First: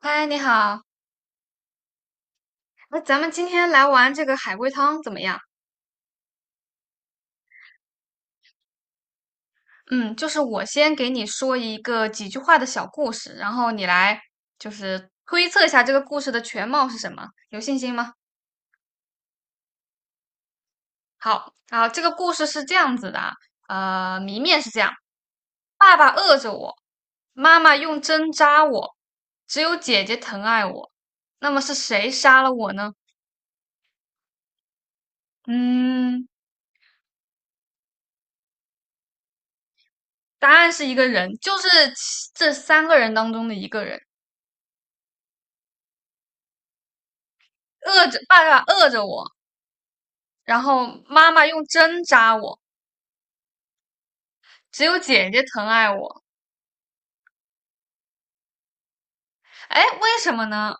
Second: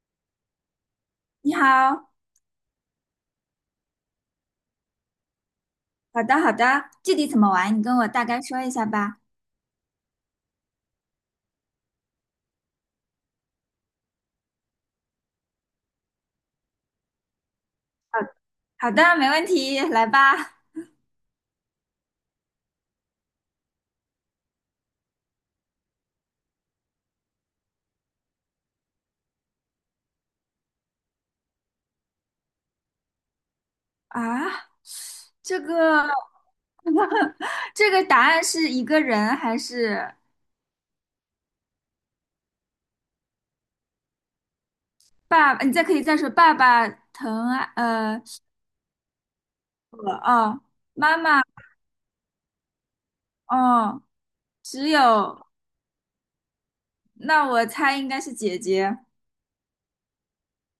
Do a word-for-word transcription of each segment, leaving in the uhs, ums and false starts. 嗨，你好，你好，那咱们今天来玩这个海龟汤怎么样？好的好的，具体怎么玩，你跟我大概说一下吧。嗯，就是我先给你说一个几句话的小故事，然后你来就是推测一下这个故事的全貌是什么，有信心吗？好好的，没问题，来吧。好，然后这个故事是这样子的啊，呃，谜面是这样：爸爸饿着我，妈妈用针扎我，只有姐姐疼爱我。那么是谁杀了我呢？啊，这个 嗯，这个答案是一个人还是答案是一个人，就是其这三个人当中的一个人。爸爸？你再可以再说爸爸疼爱饿着呃爸爸饿着我，我哦，然后妈妈妈妈用针扎我，哦，只只有姐姐有疼爱我。那我猜应该是姐姐。哎，为什么呢？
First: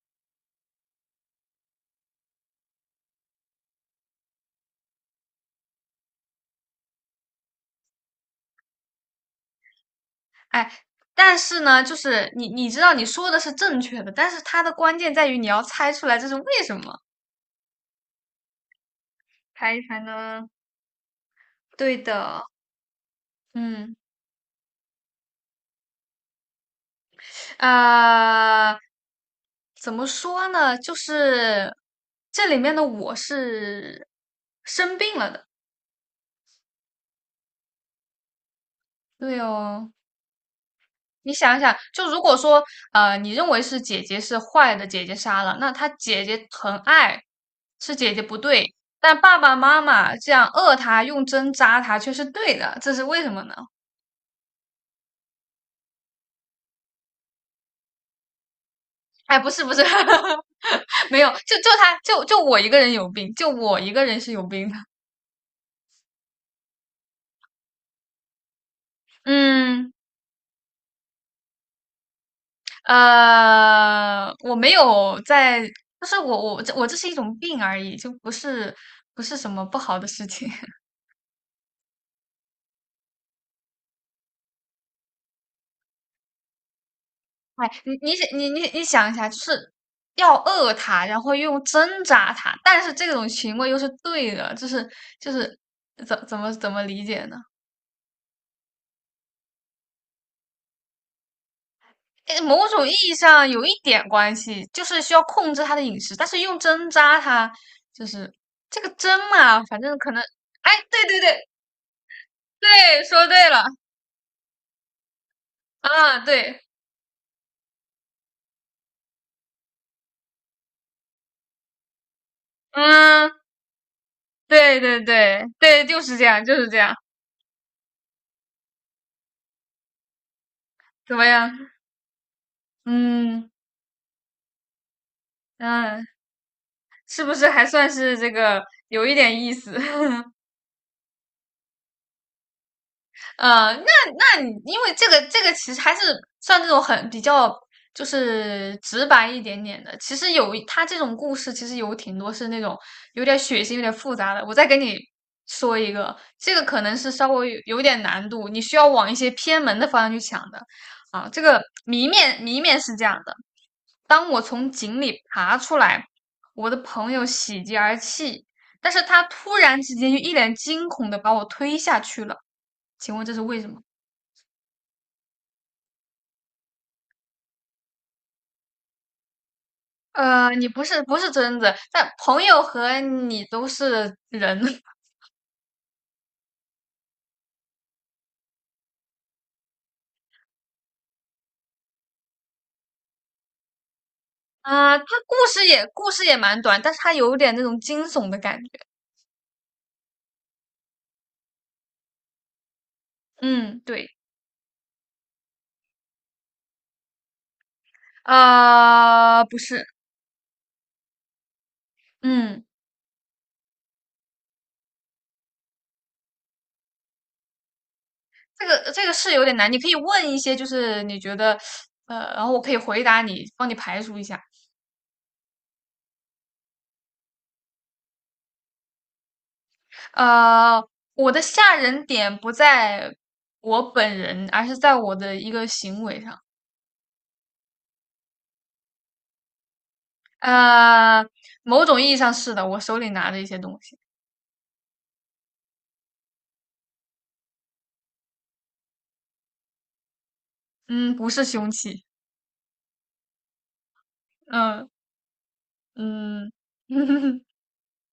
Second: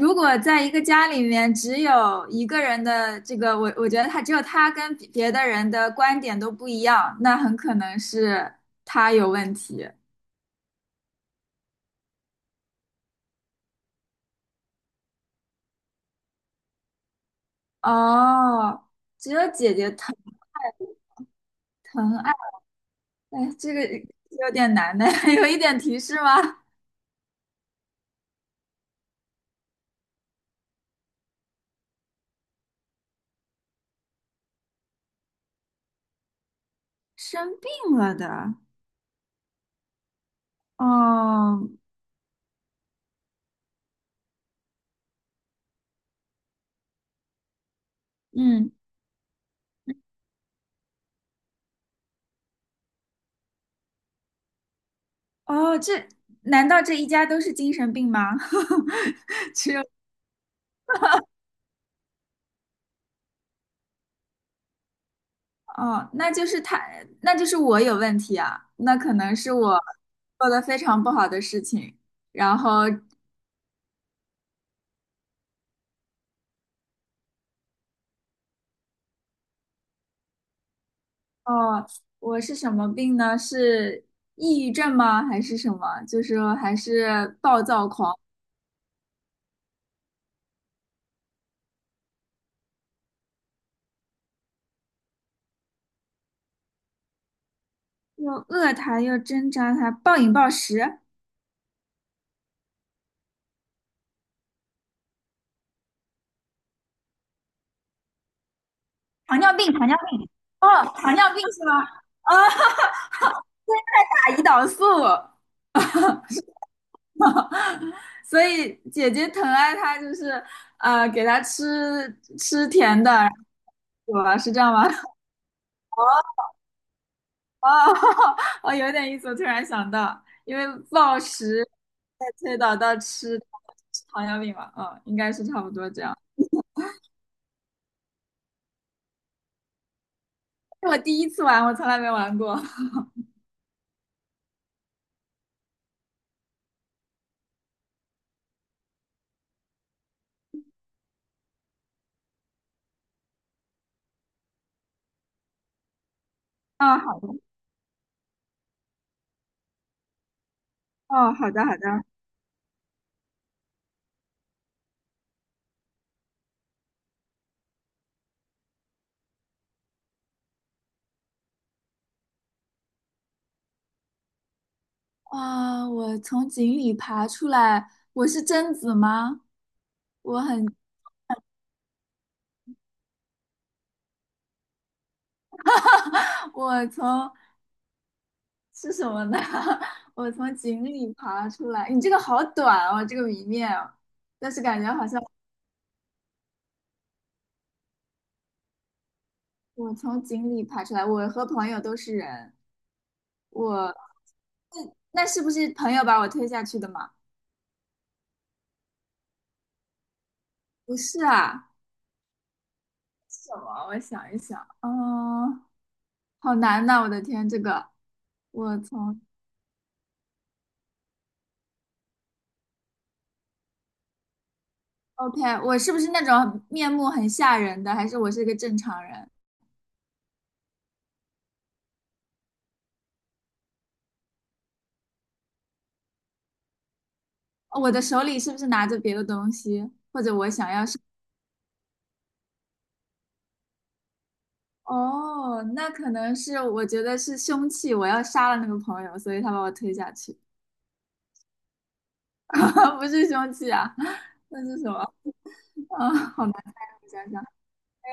如果在一个家里面只有一个人的这个，我我觉得他只有他跟别别的人的观点都不一样，那很可能是他有问题。哎，但是呢，就是你你知道你说的是正确的，但是它的关键在于你要猜出来这是为什么。哦，只有猜姐一姐猜疼呢？对疼爱，的，哎，这个嗯，有点难呢，有一点提示吗？呃，怎么说呢？就是这里面的我是生病了的。生病了的，对哦，你想一哦，想，就如果说，呃，你认为是姐姐是坏的，姐姐杀了，那她姐姐疼爱，是姐姐不嗯，对，但爸爸妈妈这样饿她，用针扎她却是对的，这是为什么呢？哦，这难道这一家都是精神病吗？哎，不是不是，没有，就就他就就我一个人有病，就我一个人是有病的。哦，那就是他，那就是我有问题啊，那可 能是我嗯，做的非常不好的事情。然后，呃，我没有在，就是我我这我这是一种病而已，就不是不是什么不好的事情。哦，我是什么病呢？是抑郁症吗？还是什么？就是说还是暴哎，躁你你狂，想你你你想一下，就是要饿它，然后用针扎它，但是这种行为又是对的，就是就是怎怎么怎么理解呢？又饿他，又挣扎他，暴饮暴食，诶某种意义上有一点关系，就是需要控制它的饮食，但是用针扎它，就是这个针糖尿嘛，病，反糖正尿可能，病，哎，哦，对糖对尿病对是吗？哦，对，说对了打胰岛素。啊，对，所以姐姐疼爱他，就是呃，给他吃吃甜的，嗯，我是这样对吗？对 对对，就是这样，就是这样，哦，我有点意思，我突然想到，因为怎暴么食样？再推导到吃嗯吃糖尿病嘛，嗯，应该是差不多这嗯。样。是不是还算是这个有一点意思？是我第一次玩，我从来没玩过。呃，那那你因为这个这个其实还是算这种很比较就是直白一点点的。其实有他这种故事，其实有挺多是那种有点血腥、有点复杂的。我再给你说一个，这个可能啊，是好稍的，微有有点难度，你需要往一些偏门的方向去想的。啊，哦，这好个的，好的。谜面谜面是这样的，当我从井里爬出来，我的朋友喜极而泣，但是他突然之间就一脸惊恐的把我推下去了。请问这是为什么？啊，我从井里爬出来，我是贞子吗？我呃，很，你不是不是贞子，但朋友和你都是人。我从是什么呢？我从井里爬出来。你这个好短哦，这个谜面哦但是感啊、觉呃他好像故事也故事也蛮短，但是他有点那种惊悚的感觉。我从井里爬出来，我和朋友都是人。嗯，我对，那那是不是朋友把我推下去的吗？呃，不是，不是啊，嗯，什么？我想一想，嗯，好难呐、我的天，这个这我个这个从 是有点难，你可以问一些，就是你觉得，呃，然后我可以回答你，帮你排除一下。OK，我是不是那种面目很吓人的，还是我是一个正常人？呃，我的吓人点不在我本人，而是在我的一个行为上。哦我的手里是不是拿着别的东西，或者我想要是？呃，某种意义上是的，我手里拿着一些东西，哦，那可能是我觉得是凶器，我要杀了那个朋友，所以他把我推下去，嗯，不是凶器，不是凶器啊，那是嗯什么？啊，好嗯，难猜啊，我想 想。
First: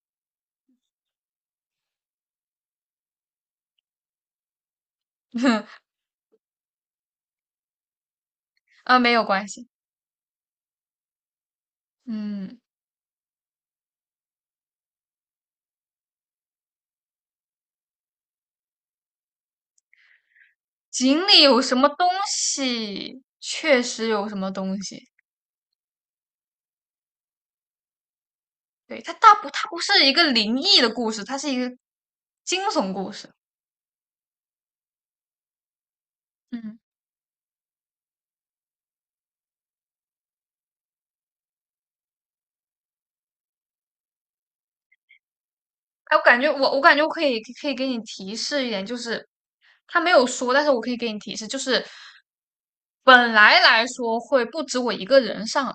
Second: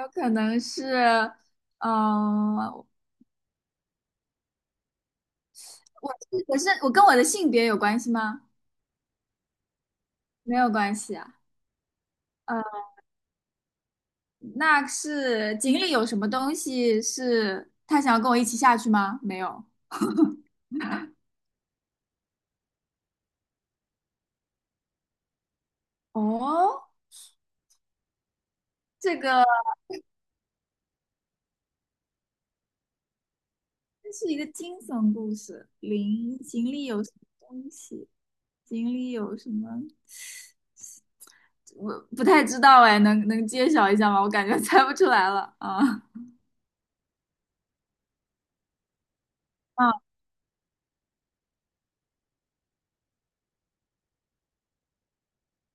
有可能是，嗯、我我是我跟我的性别有关系吗？啊，没有关系，没有关系啊。嗯，嗯，那是井里有什么东西是他想要跟我一起下去吗？没有。井里有什么东西，确实有什么东西，哦，对，它这大个不，它不是一个灵异的故事，它是一个惊悚故事，这是一个惊悚故事。林井嗯。里有什么东西？井里有什么？我不太知道哎，能能揭晓一下吗？我感觉猜不出来了啊。哎，我感觉我我感觉我可以可以给你提示一点，就是他没有说，但是我可以给你提示，就是本来来说会不止我一个人上来，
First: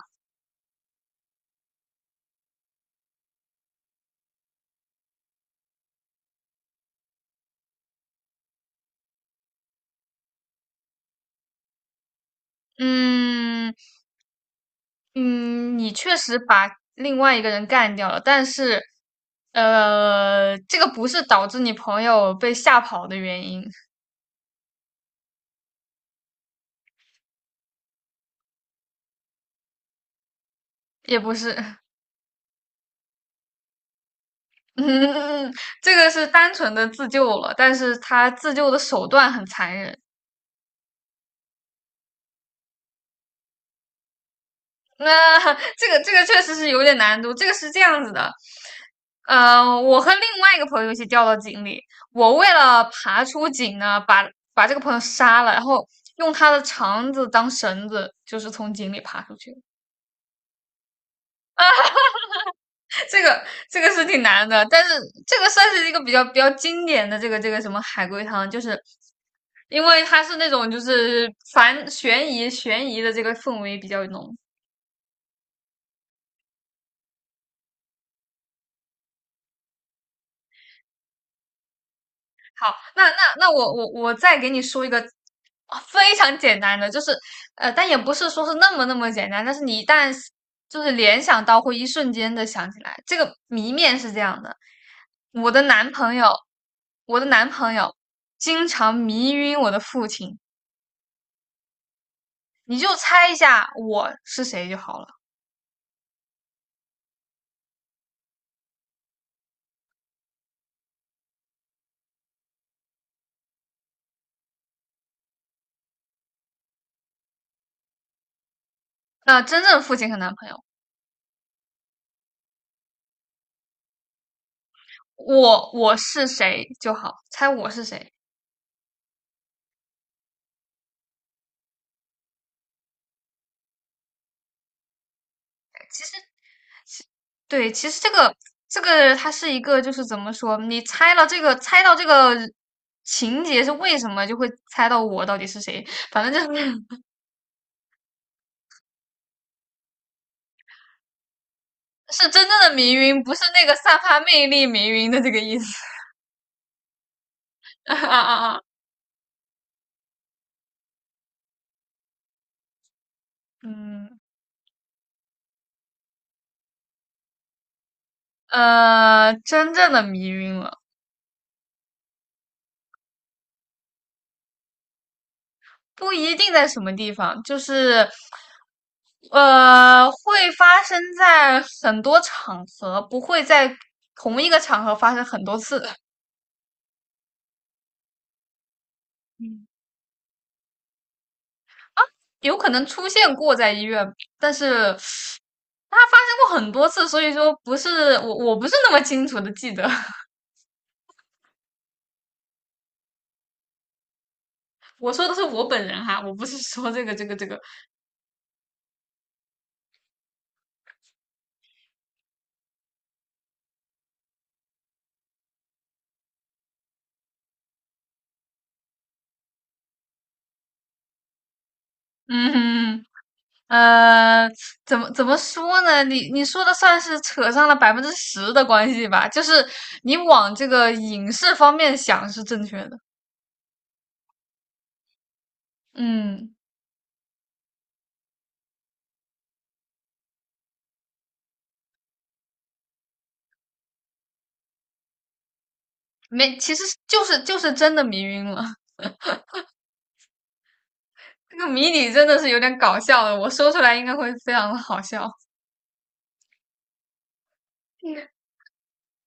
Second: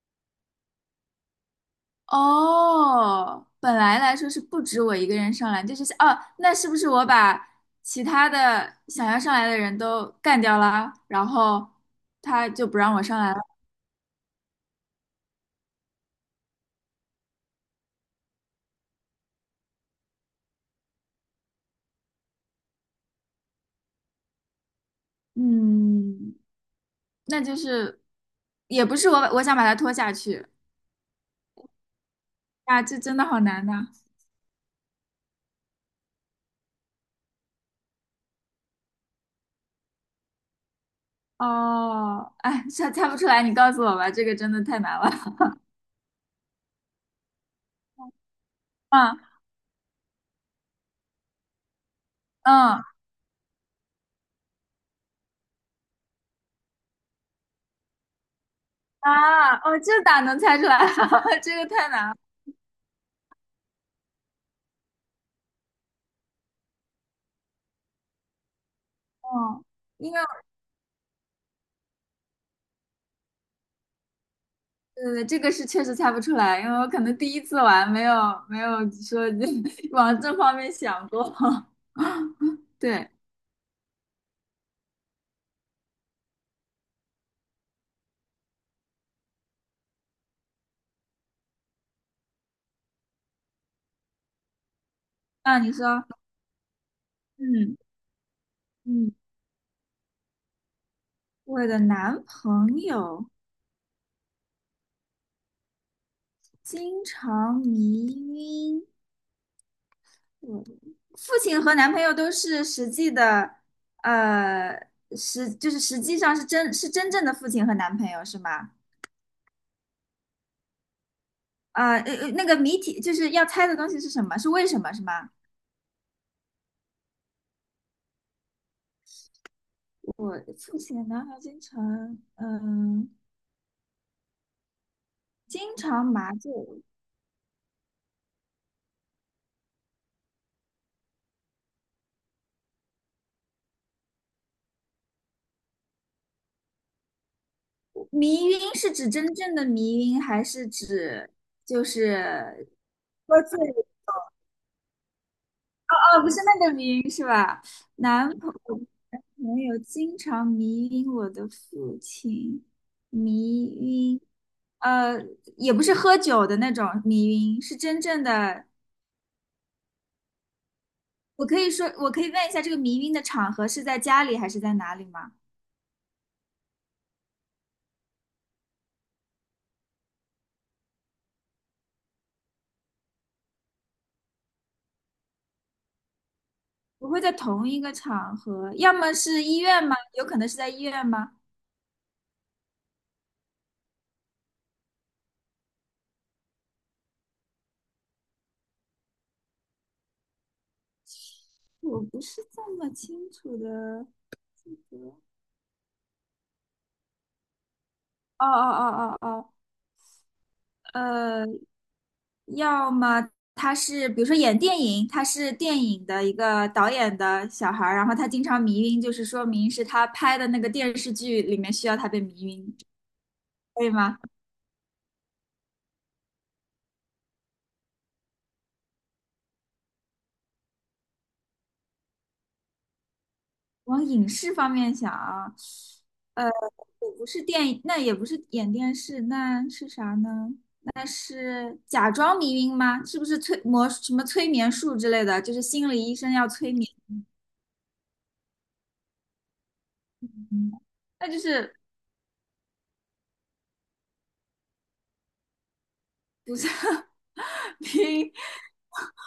哦，本来来说是不止我一个人上来，这就是哦，那是不是我把其他的想要上来的人都干掉了，然后他就不让我上来了？嗯嗯，你确实把另外一个人干掉了，但是呃，这个不是导致你朋友被吓跑的原因，嗯，那就是也不是我我想把他拖下去也不是，啊，这真的好难呐、嗯，这个是单纯的自救了，但是他自救的手段很残忍。哦，哎，猜猜不出来，你告诉我吧，这个真的太 难了。那、呃这个这个确实是有点难度。这个是这样子的，嗯呃，我和另外一个朋友一起掉到井里，我为嗯了爬出井呢，把把这个朋友杀了，然后用他的肠子当绳子，就是从井里爬出去。啊，哦，这咋能猜出来啊？这个太难了。这个这个是挺难的，但是这个算是一个比较比较经典的这个这个什么海龟汤，就是哦。因为它是那种就是反悬疑悬疑的这个氛围比较浓，对，这个是确实猜不出来，因为我可能第一次玩，没有没有说 往这方面想过。好，那对，那那我我我再给你说一个啊非常简单的，就是呃，但也不是说是那么那么简单，但是你一旦就是联想到，会一瞬间的想起来。这个谜面是这样的：我啊，的你男说，朋友，我的男朋嗯友经常嗯，迷晕我的父亲，我的男你朋就猜友一下我是谁就好了。经常迷晕我，父亲和男朋友都是实际的，呃，实就是实际上是真是真正的父亲和男朋友是吗？那真正父亲和男朋友，啊，呃，呃那个谜题就是要猜的东西是什么？是为什么是吗？我我是谁就好，猜我是谁。我父亲的男孩经常，嗯。经其常实麻醉，对，其实这个这个它是一个，就是怎么说，你猜了这个，猜到这个情节是为什么，就会猜到我到底是谁。反正就是 迷晕是指真正的迷晕，还是指就 是真正是的迷晕，不是喝醉？那个散发魅力迷晕的这个意思。哦，不是那个迷晕是吧？啊男啊朋啊！男朋友经常迷晕我的父亲，迷嗯，晕，呃，也不是喝酒的那种迷晕，是真正的。呃，真正的迷晕了，我可以说，我可以问一下，这个迷晕的场合是在家里还是在哪里吗？不一定在什么地方，就是呃，会发生在很多场合，不会在同一个场合发生很多次。不会在同一个场合，要么是医院吗？有可能是在医院吗？有可能出现过在医院，但是它发生过很多次，所以说不是我我不是那么清楚的记得。我不是这么清楚的记得。这我个说的是我本人哈，我不是说这个这个这个，哦哦哦哦哦，呃，要么他是，比如说演电影，他是电影的一个导演的小孩儿，然后他经常迷晕，就是说明是他拍的那个电视剧里面需要他被迷嗯晕，哼。可以吗？呃，怎么怎么说呢？你你说的算是扯上了百分之十的关系吧，就是你往这个影视方面想是正确的。往影视方面想啊，呃，嗯，也不是电影，那也不是演电视，那是啥呢？那是假装迷晕吗？是不是催魔什么催眠术之类的？就是心理医生要没，催其实眠，就是就是真的迷晕了。嗯那就 这个是谜底真的是有点搞笑的，我说出来应该会非常的好笑。不是 迷嗯 晕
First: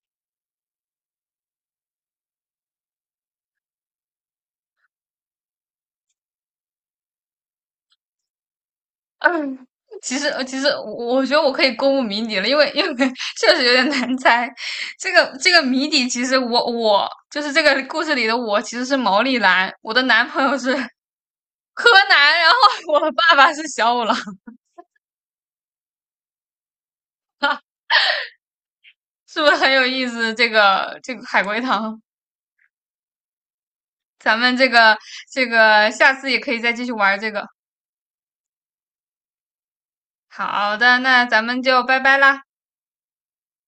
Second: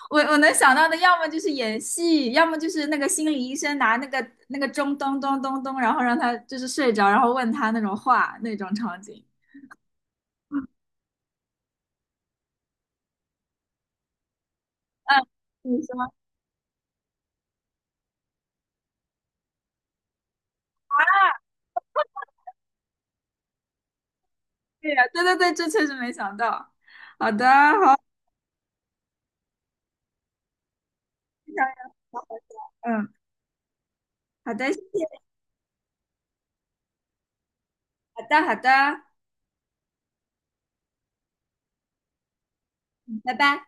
我我能想到的，要么就是演戏，要么就是那个心理医生拿那个那个钟咚咚咚咚，然后让他就是睡着，然后问他那种话那种场 景。嗯，其实呃其实我我觉得我可以公布谜底了，因为因为 确实有点难猜。这嗯，个这个你谜底，说。其实我我就是这个故事里的我，其实是毛利兰，我的男朋友是柯南，然后 我的爸爸是小五郎，对呀，对对对，这确实没想到。好的，好，是不是很有意思？这个这个海非龟常汤，有好好笑嗯，咱好们的，这谢个谢，这个下次也可以再继续玩这个。好的，好的，好的，那咱们就拜拜啦。嗯拜拜。